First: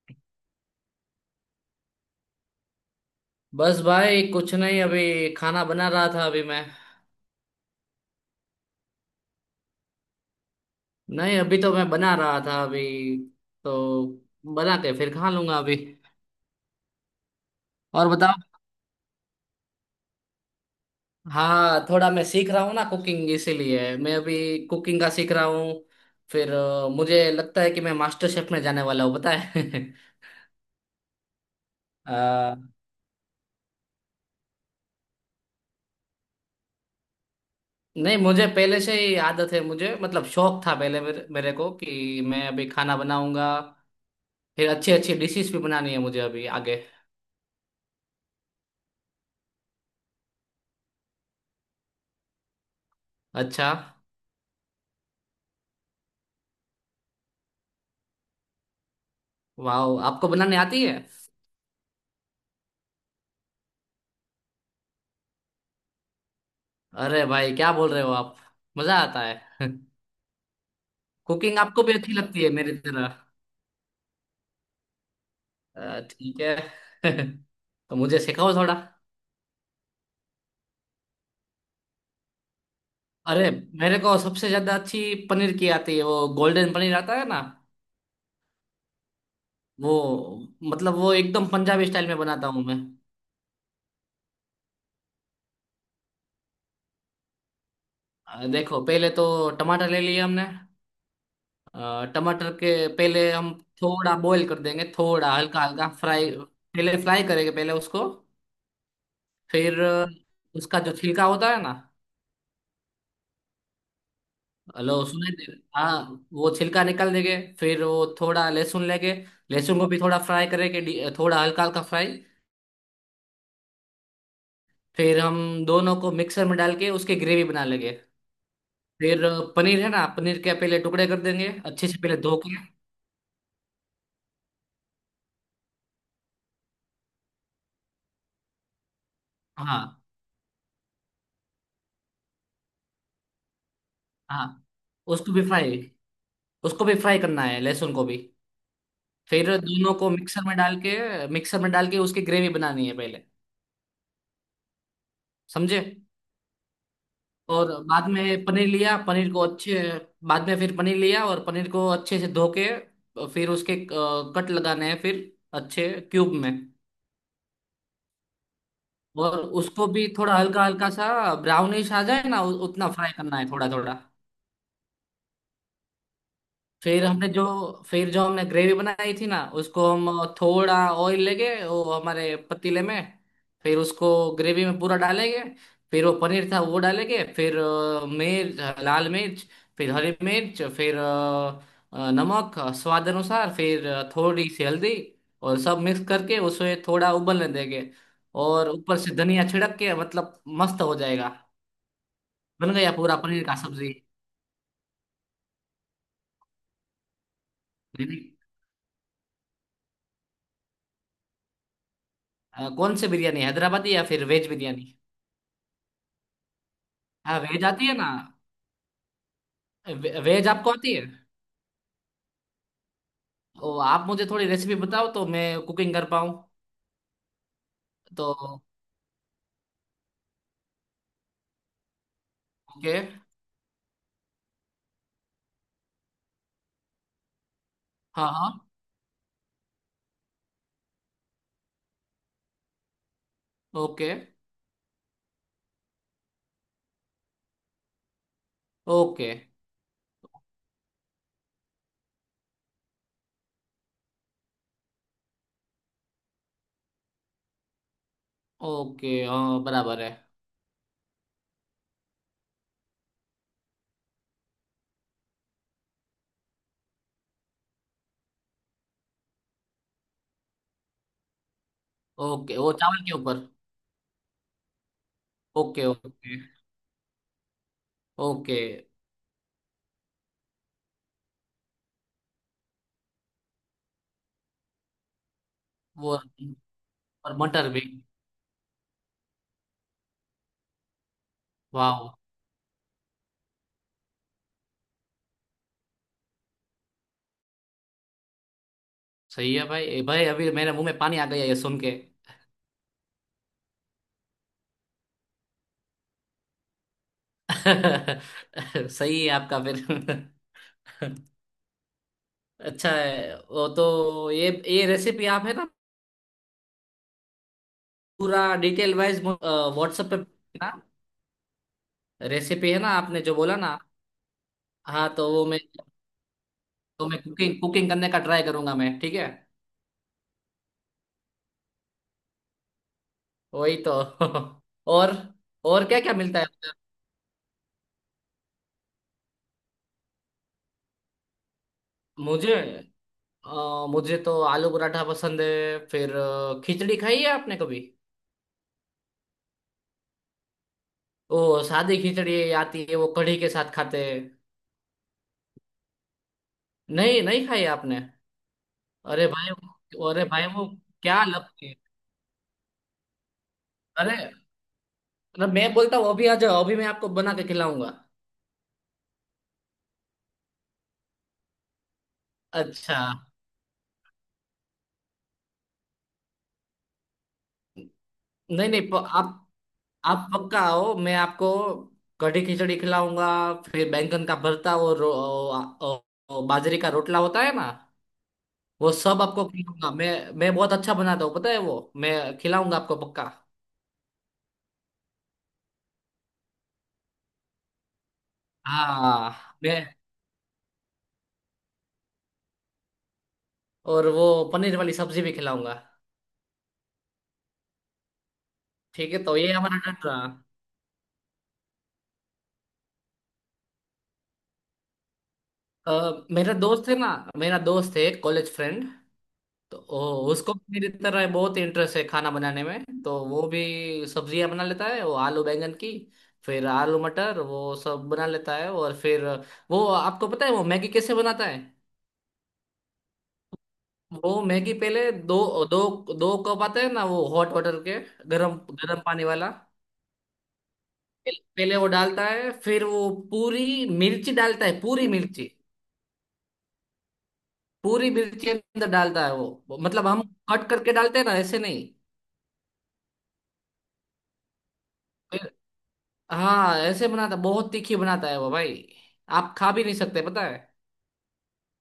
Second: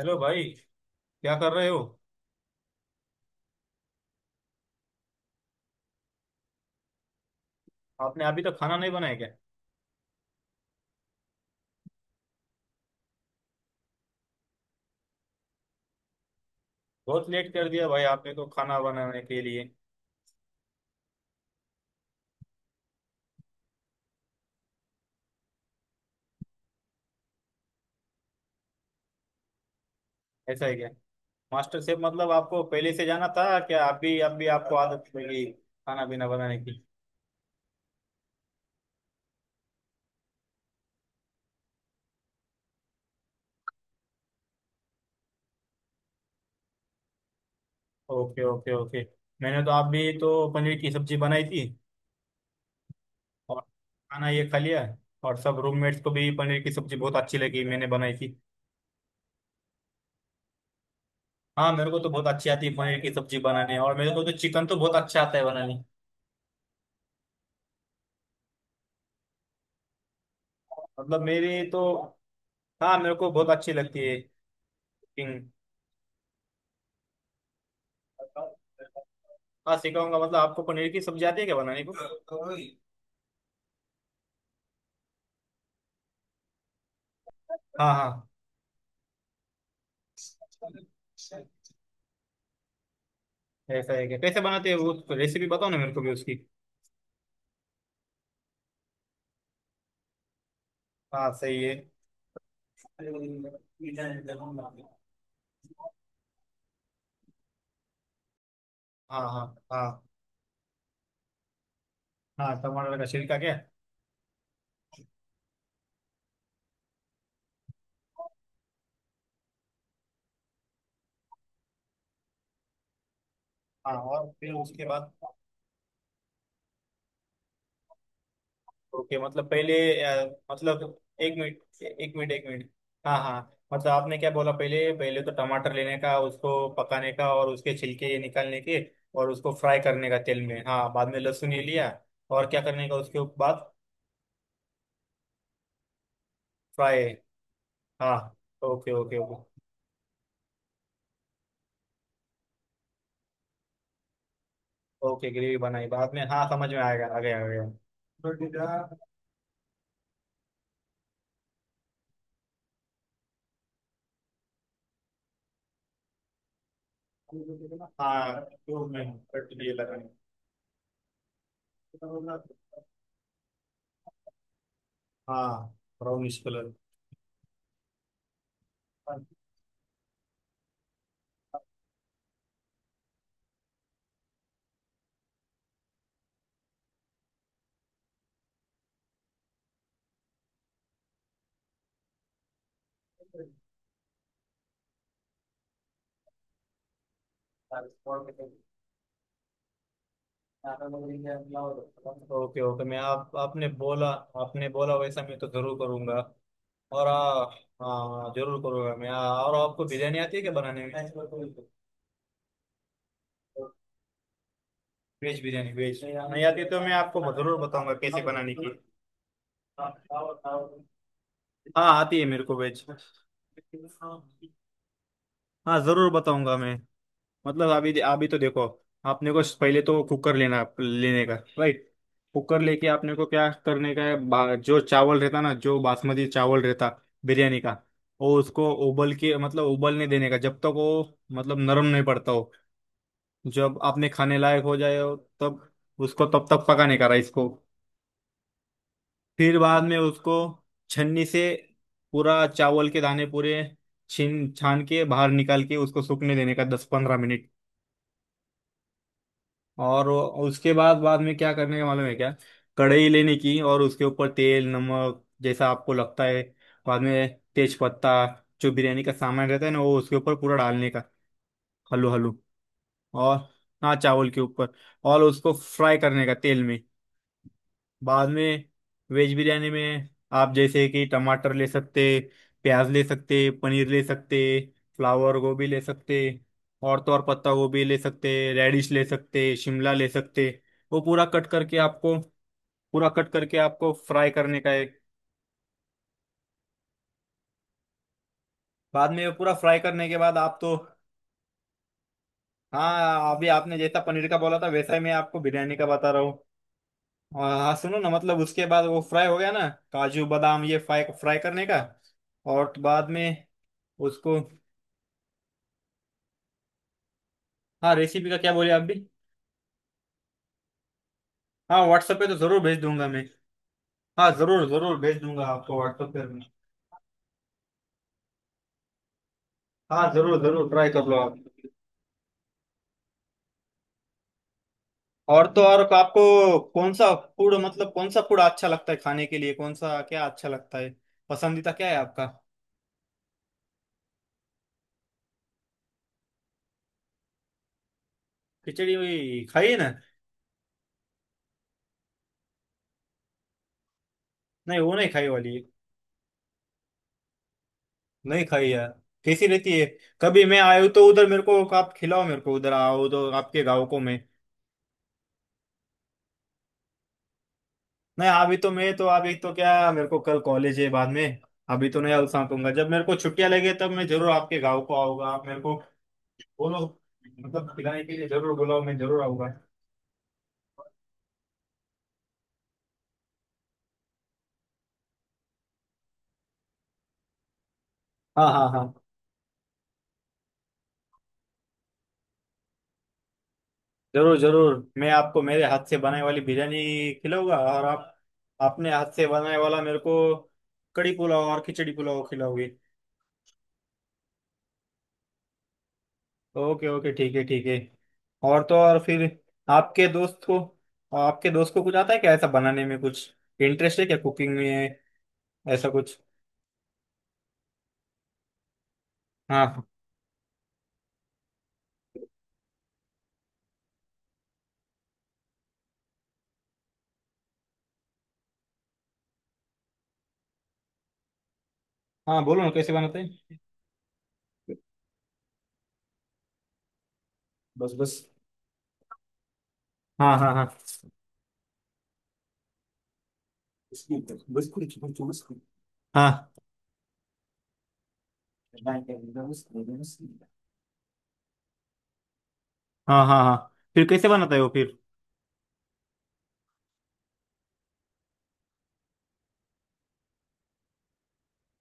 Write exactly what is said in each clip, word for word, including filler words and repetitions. Hello भाई। क्या कर रहे हो? बस भाई कुछ नहीं, अभी खाना बना रहा था अभी मैं। आपने अभी तक खाना नहीं बनाया क्या? नहीं, अभी तो मैं बना रहा था अभी। तो बना के फिर खा लूंगा अभी। बहुत लेट कर दिया भाई और आपने बताओ। तो खाना बनाने के लिए। हाँ, थोड़ा मैं सीख रहा हूँ ना कुकिंग, इसीलिए मैं अभी कुकिंग का सीख रहा हूँ। फिर अ, मुझे लगता है कि मैं मास्टर शेफ में जाने वाला हूँ, पता है। ऐसा है क्या? Master chef? अ, मतलब आपको पहले से जाना था क्या? अभी अभी आपको आदत लगी खाना पीना बनाने की? नहीं, मुझे पहले से ही आदत है, मुझे मतलब शौक था पहले मेरे, मेरे को कि मैं अभी खाना बनाऊंगा। फिर अच्छी अच्छी डिशेस भी बनानी है मुझे अभी आगे। Okay, okay, okay. मैंने तो अभी तो पनीर की सब्जी बनाई थी। और अच्छा। खाना ये खा लिया। और सब रूममेट्स को भी पनीर की सब्जी बहुत अच्छी लगी, मैंने बनाई थी। वाह, आपको बनाने आती है। हाँ, मेरे को तो बहुत अच्छी आती है पनीर की सब्जी बनाने। और मेरे को तो चिकन तो बहुत अच्छा आता है बनाने। अरे भाई, क्या बोल रहे हो आप। मजा आता है। मतलब कुकिंग मेरी तो। आपको भी अच्छी लगती है मेरी हाँ, मेरे तरह। को बहुत अच्छी लगती है। किंग। अ, ठीक है। तो मुझे सिखाओ थोड़ा। हाँ, सिखाऊंगा। मतलब आपको पनीर की सब्जी आती है क्या बनाने को? अरे, मेरे को सबसे ज्यादा अच्छी पनीर की आती है। वो गोल्डन पनीर आता है ना, हाँ, हाँ। वो मतलब वो एकदम पंजाबी स्टाइल में बनाता हूँ मैं। ऐसा है क्या? कैसे बनाते हैं वो? रेसिपी बताओ ना मेरे को भी उसकी। अ, देखो, पहले तो टमाटर ले लिए हमने। हाँ, सही है। अ, टमाटर के पहले हम थोड़ा बॉईल कर देंगे, थोड़ा हल्का हल्का फ्राई। पहले फ्राई करेंगे पहले उसको। हाँ, हाँ, फिर हाँ। अ, उसका जो छिलका होता है ना, हाँ, टमाटर का छिलका क्या? लो सुने दे- हाँ, वो छिलका निकाल देंगे। फिर वो थोड़ा लहसुन लेंगे। लहसुन को भी थोड़ा फ्राई करेंगे, डी- थोड़ा हल्का हल्का फ्राई। हाँ, और फिर उसके बाद? फिर हम दोनों को मिक्सर में डाल के उसकी ग्रेवी बना लेंगे। ओके, फिर मतलब पहले। पनीर है ना, अ, पनीर के पहले मतलब टुकड़े कर एक देंगे मिनट, अच्छे से, एक पहले मिनट, धो एक के। मिनट। हाँ, हाँ। मतलब आपने क्या बोला? पहले पहले तो टमाटर लेने का, उसको पकाने का और उसके छिलके निकालने के। और उसको फ्राई हाँ करने का तेल में, हाँ, बाद में लहसुन ये लिया। और क्या करने का उसके बाद? हाँ। उसको भी फ्राई, उसको भी फ्राई। फ्राई करना है लहसुन को हाँ। भी। Okay, okay, okay. फिर दोनों को मिक्सर में डाल के, मिक्सर में डाल के उसकी ग्रेवी बनानी है पहले। ओके, ग्रेवी समझे। बनाई बाद में, हाँ समझ में आएगा, आ गया, आ गया। और बाद में पनीर लिया, पनीर को अच्छे, बाद में फिर पनीर लिया और पनीर को अच्छे से धो के फिर उसके अ, कट लगाने हैं, फिर अच्छे क्यूब में। हाँ, तो मैं। और कट ये उसको भी लगाने। थोड़ा हल्का हल्का सा ब्राउनिश आ जाए ना, उ- उतना फ्राई करना है थोड़ा थोड़ा। हाँ। Brownish colour. फिर हमने जो फिर जो हमने ग्रेवी बनाई थी ना, उसको हम थोड़ा ऑयल लेंगे वो हमारे पतीले में। फिर उसको ग्रेवी में पूरा डालेंगे। फिर वो पनीर था वो डालेंगे। फिर अ, मिर्च, लाल मिर्च, फिर हरी मिर्च, फिर अ, अ, नमक स्वाद अनुसार, फिर अ, थोड़ी सी हल्दी। और सब मिक्स करके उसे थोड़ा उबलने देंगे। और ऊपर से धनिया छिड़क के मतलब मस्त हो जाएगा। ओके, बन ओके, गया मैं पूरा आप पनीर का आपने सब्जी। बोला। आपने बोला वैसा मैं तो जरूर करूंगा। और आ, हाँ, जरूर करूंगा मैं। आ, और आपको बिरयानी आती है क्या बनाने में? अ, कौन सी बिरयानी, हैदराबादी या फिर veg biryani? Veg biryani. Veg नहीं आती तो मैं आपको हाँ, जरूर वेज आती बताऊंगा है ना। कैसे बनाने की। वे, वेज आपको आती है। हाँ, आती है मेरे को वेज। ओ, आप मुझे थोड़ी रेसिपी बताओ तो मैं हाँ, कुकिंग कर जरूर पाऊँ। बताऊंगा मैं। मतलब अभी अभी तो तो देखो। आपने को पहले तो कुकर लेना लेने का, राइट? कुकर लेके ओके। आपने को क्या करने का है, बा- जो चावल रहता ना, जो बासमती चावल रहता। बिरयानी का। हाँ वो हाँ। उसको उबल के मतलब उबलने देने का जब तक वो मतलब नरम नहीं पड़ता हो। जब आपने ओके खाने लायक हो जाए हो। तब। उसको तब तक पकाने का राइस को। ओके फिर बाद में उसको। छन्नी से। पूरा चावल के दाने पूरे। छीन छान के बाहर निकाल के उसको सूखने देने का दस पंद्रह मिनट। ओके। हाँ, बराबर और है। वो- उसके बाद बाद में क्या करने का मालूम है क्या? कढ़ाई लेने की और उसके ऊपर तेल नमक जैसा आपको लगता है। बाद में तेज पत्ता। जो बिरयानी का सामान रहता है ना, वो उसके ऊपर पूरा डालने का। Hello hello. ओके, वो चावल के और। ऊपर। हाँ, चावल के ऊपर। और उसको ओके फ्राई करने का ओके तेल में। बाद ओके। में। वेज बिरयानी में। आप जैसे कि टमाटर ले सकते। प्याज ले सकते, पनीर ले सकते। फ्लावर गोभी ले वो, सकते। और तो और और पत्ता मटर भी। गोभी ले सकते, रेडिश ले सकते, शिमला ले सकते। वो पूरा कट करके वाह। आपको। पूरा कट करके आपको फ्राई करने का है। बाद में वो पूरा सही है फ्राई भाई, ए करने के भाई बाद अभी आप मेरे तो। मुंह में पानी आ गया ये सुन के। हाँ, अभी आपने जैसा पनीर का बोला था वैसा ही मैं आपको बिरयानी का बता रहा हूँ। हाँ, हाँ, सुनो ना, मतलब उसके बाद वो सही फ्राई है हो गया आपका। ना, फिर काजू बादाम ये फ्राई फ्राई करने का। और अच्छा बाद है में। वो तो। उसको। ये ये रेसिपी आप है ना हाँ, रेसिपी का पूरा क्या बोले आप भी? डिटेल वाइज व्हाट्सएप पे। हाँ, व्हाट्सएप पे तो जरूर रेसिपी भेज है ना, दूंगा आपने मैं। जो बोला ना। हाँ, जरूर जरूर हाँ, भेज तो वो दूंगा मैं, आपको व्हाट्सएप पे मैं। तो मैं कुकिंग, कुकिंग करने का ट्राई करूंगा मैं, ठीक है। हाँ, जरूर जरूर ट्राई कर लो आप। वही तो। और और तो और और क्या क्या मिलता है आपको उधर? कौन सा फूड, मतलब कौन सा फूड अच्छा लगता है खाने के लिए, कौन सा क्या अच्छा लगता है? पसंदीदा क्या है आपका? मुझे, अ, मुझे तो आलू पराठा पसंद है। फिर अ, खिचड़ी खाई है आपने कभी? खिचड़ी वही खाई है ना? ओ, सादी खिचड़ी आती है, वो कढ़ी के साथ खाते हैं। नहीं, वो नहीं खाई वाली। नहीं नहीं, खाई है आपने? नहीं खाई है। अरे कैसी भाई। रहती है? अरे कभी भाई मैं वो आयो तो क्या उधर मेरे को लगती है। आप खिलाओ, मेरे को उधर आओ तो आपके गाँव को अरे मैं। अरे, मैं बोलता हूँ अभी आ जाओ, अभी मैं आपको बना के खिलाऊंगा। नहीं अभी तो मैं तो अभी तो क्या, मेरे को कल कॉलेज है बाद में। अभी तो नहीं, अलसा कहूंगा जब अच्छा। मेरे को छुट्टियां लगे तब मैं जरूर आपके गाँव को आऊंगा, आप मेरे को। बोलो। मतलब खिलाने के लिए जरूर नहीं बुलाओ, नहीं मैं प- जरूर आप आऊंगा। आप पक्का आओ, मैं आपको कढ़ी खिचड़ी खिलाऊंगा। फिर बैंगन का भरता और रो- ओ- ओ- बाजरे का रोटला होता है ना, हाँ, हाँ, वो हाँ। सब आपको खिलाऊंगा मैं। मैं बहुत अच्छा बनाता हूँ, पता है वो। मैं खिलाऊंगा आपको पक्का। जरूर जरूर मैं आपको मेरे हाथ से बनाई वाली बिरयानी खिलाऊंगा, और आप। अपने हाथ से हाँ बनाने वाला मैं। मेरे को। कड़ी पुलाव और खिचड़ी पुलाव खिलाओगे। और वो पनीर वाली सब्जी भी खिलाऊंगा। ओके, ओके, ठीक है, ठीक है। और तो और ठीक फिर। है, तो ये हमारा डन आपके रहा। दोस्त को। आपके दोस्त को कुछ आता है क्या ऐसा बनाने में कुछ? इंटरेस्ट है क्या कुकिंग में? ऐसा कुछ। अ, मेरा दोस्त है ना, मेरा दोस्त है कॉलेज फ्रेंड। तो हाँ, ओ, उसको भी मेरी तरह बहुत इंटरेस्ट है खाना बनाने में, तो वो भी सब्जियां बना लेता है। वो आलू बैंगन की, फिर आलू मटर, वो सब बना लेता है। और फिर, वो आपको पता है वो मैगी कैसे बनाता है? हाँ, बोलो ना कैसे बनाते हैं? वो मैगी पहले, दो दो दो कप आते हैं ना वो हॉट वाटर के, गरम गरम पानी वाला, हाँ, हाँ, हाँ। पहले वो डालता है। फिर वो पूरी मिर्ची डालता है, पूरी मिर्ची, हाँ, पूरी मिर्ची अंदर डालता है वो। मतलब हम कट करके डालते हैं ना, ऐसे नहीं। हाँ, हाँ, हाँ। फिर कैसे बनाता है वो फिर? हाँ ऐसे बनाता, बहुत तीखी बनाता है वो भाई। आप खा भी नहीं सकते, पता है।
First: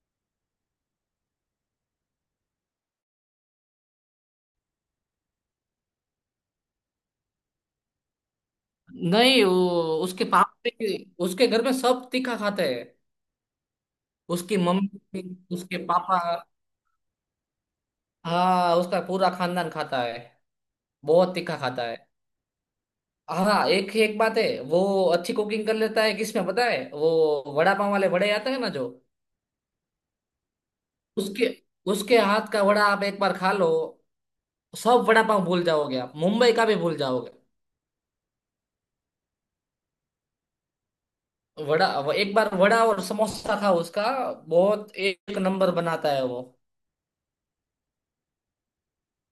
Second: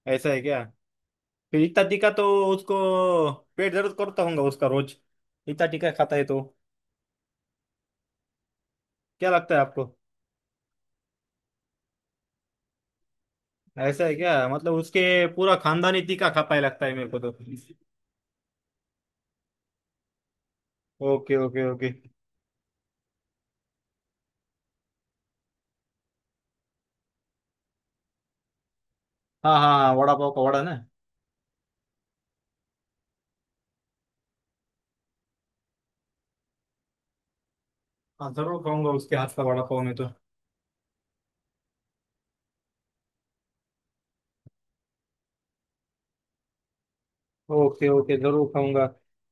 ऐसा है क्या? फिर इतना तीखा तो। उसको। पेट दर्द करता होगा उसका रोज। इतना तीखा खाता है तो। क्या नहीं, लगता है आपको? वो उसके पापा भी- उसके घर में सब तीखा खाते हैं। ऐसा है क्या, उसकी मतलब उसके। मम्मी, पूरा उसके खानदान ही पापा, तीखा खा पाए, लगता है मेरे को तो। हाँ उसका पूरा खानदान खाता है, बहुत ओके, तीखा ओके, खाता ओके। है। हाँ, एक ही एक बात है वो, अच्छी कुकिंग कर लेता है। किसमें पता है? वो वड़ा पाव वाले वड़े आते हैं ना जो, हाँ, हाँ, हाँ, वड़ा पाव का वड़ा ना? उसके उसके हाथ का वड़ा आप एक बार खा लो, सब वड़ा पाव भूल जाओगे, आप मुंबई का भी भूल जाओगे। हाँ, जरूर खाऊंगा उसके हाथ का वड़ा पाव में तो। वड़ा वो एक बार वड़ा और समोसा था उसका, बहुत एक नंबर बनाता है वो। ओके, ओके, जरूर खाऊंगा।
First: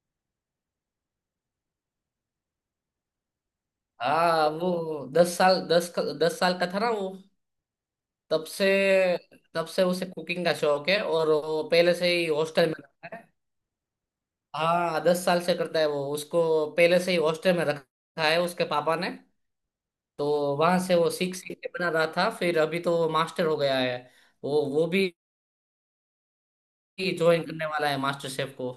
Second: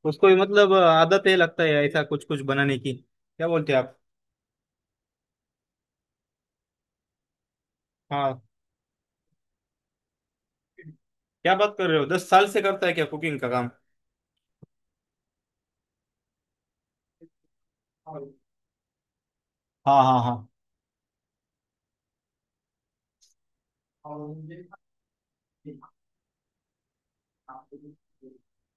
उसको भी मतलब आदत है लगता है ऐसा कुछ कुछ बनाने की, क्या बोलते हैं आप? हाँ, वो दस साल, दस दस साल का था ना वो, हाँ। तब से, तब से उसे कुकिंग का शौक है। और क्या वो बात कर पहले रहे हो, से ही दस साल से हॉस्टल में करता है क्या रखा है। कुकिंग का काम? हाँ दस साल से करता है वो, उसको पहले से ही हॉस्टल में रखा है उसके पापा ने। हाँ, हाँ, हाँ। तो वहां से वो सीख सीख के बना रहा था। फिर अभी तो वो मास्टर हो गया है। वो वो भी ज्वाइन करने वाला है मास्टर शेफ को।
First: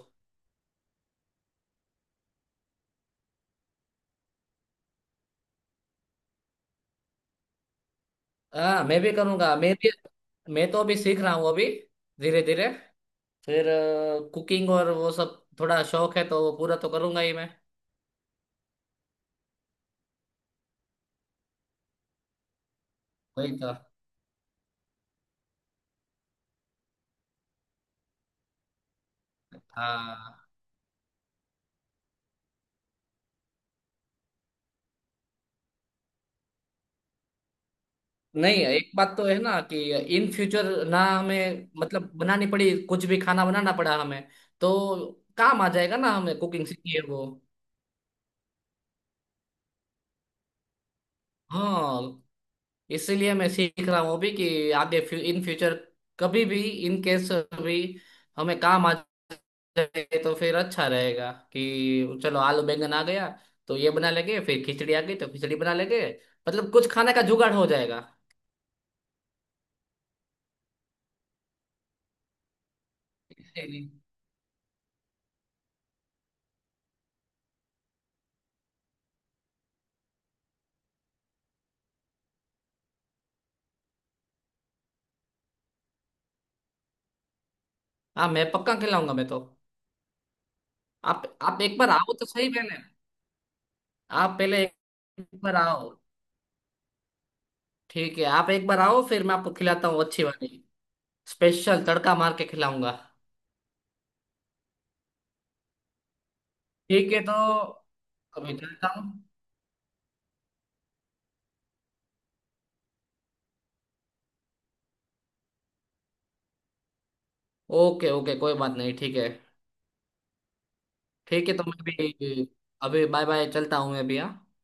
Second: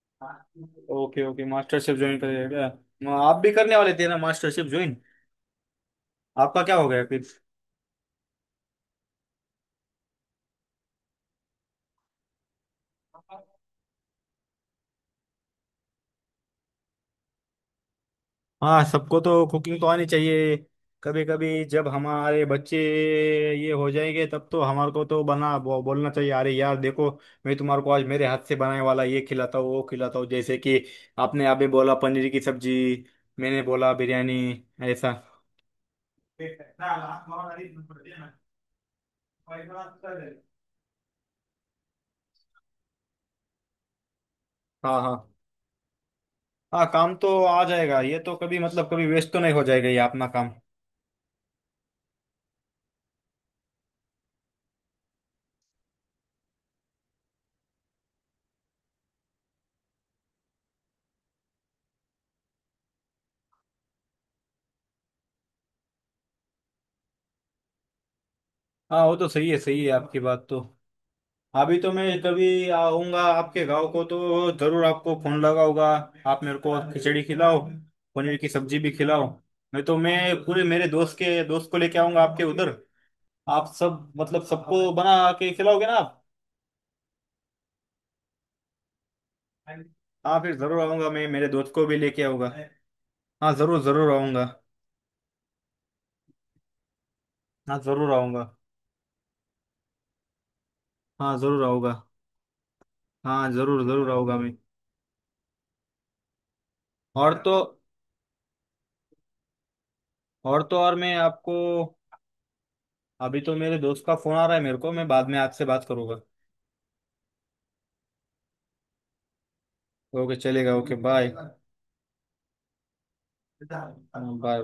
Okay, okay, MasterChef join करेगा क्या? आप भी करने वाले थे ना मास्टर शेफ ज्वाइन? आपका क्या हो गया? हाँ मैं भी करूँगा, मैं भी, मैं तो अभी सीख रहा हूँ अभी, धीरे धीरे। फिर। फिर कुकिंग और वो सब थोड़ा शौक है, तो वो पूरा तो करूँगा ही मैं। हाँ, सबको तो कुकिंग तो आनी चाहिए। कभी कभी जब हमारे बच्चे। वही ये तो, हो जाएंगे तब तो हमारे को तो बना बो, बोलना चाहिए, अरे यार देखो। मैं तुम्हारे को आज मेरे हाथ से बनाने वाला ये खिलाता हूँ, वो खिलाता हूँ, हाँ। जैसे कि। आपने अभी बोला पनीर की सब्जी। मैंने बोला बिरयानी। ऐसा। हाँ। नहीं, एक बात तो है ना कि इन फ्यूचर ना हमें मतलब बनानी पड़ी, कुछ भी खाना बनाना पड़ा हमें, तो हाँ, काम आ जाएगा ना हमें, कुकिंग हाँ, सीखी है काम वो। तो आ जाएगा ये तो, कभी मतलब कभी वेस्ट तो नहीं हो जाएगा ये अपना काम। हाँ, इसीलिए मैं सीख रहा हूँ अभी कि आगे फ्यू, इन फ्यूचर कभी भी, इन केस भी, हमें काम आ जाए तो फिर अच्छा रहेगा कि चलो, आलू बैंगन आ गया तो ये बना लेंगे, फिर खिचड़ी आ गई तो खिचड़ी बना लेंगे, मतलब कुछ खाने का जुगाड़ हो जाएगा। हाँ, वो तो सही है, सही है आपकी बात तो। अभी तो मैं कभी आऊंगा आपके गांव इसीलिए। को तो जरूर आपको फोन लगाऊंगा। आप मेरे को खिचड़ी खिलाओ। पनीर की सब्जी भी खिलाओ। नहीं तो मैं पूरे मेरे दोस्त के दोस्त को लेके आऊंगा आपके उधर। आप सब मतलब सबको बना के खिलाओगे ना आप? हाँ, मैं पक्का खिलाऊंगा, मैं तो। हाँ, फिर जरूर आऊंगा आप मैं, मेरे आप दोस्त एक को बार भी आओ लेके तो सही आऊंगा। पहले। हाँ, जरूर जरूर आप आऊंगा। पहले एक बार आओ। हाँ, जरूर ठीक है, आऊंगा। आप एक बार आओ, फिर मैं आपको खिलाता हूँ अच्छी वाली, हाँ, जरूर स्पेशल आऊंगा। तड़का मार के खिलाऊंगा। हाँ, जरूर जरूर आऊंगा मैं। ठीक है, तो और तो। अभी चलता हूँ। और तो और मैं आपको। अभी तो मेरे दोस्त का फोन आ रहा है मेरे को, मैं बाद में आपसे बात करूंगा। ओके ओके, कोई बात नहीं, ठीक है। ओके, चलेगा, ओके, बाय। ठीक है, तो मैं भी, अभी बाय बाय, चलता हूँ मैं भी, हाँ।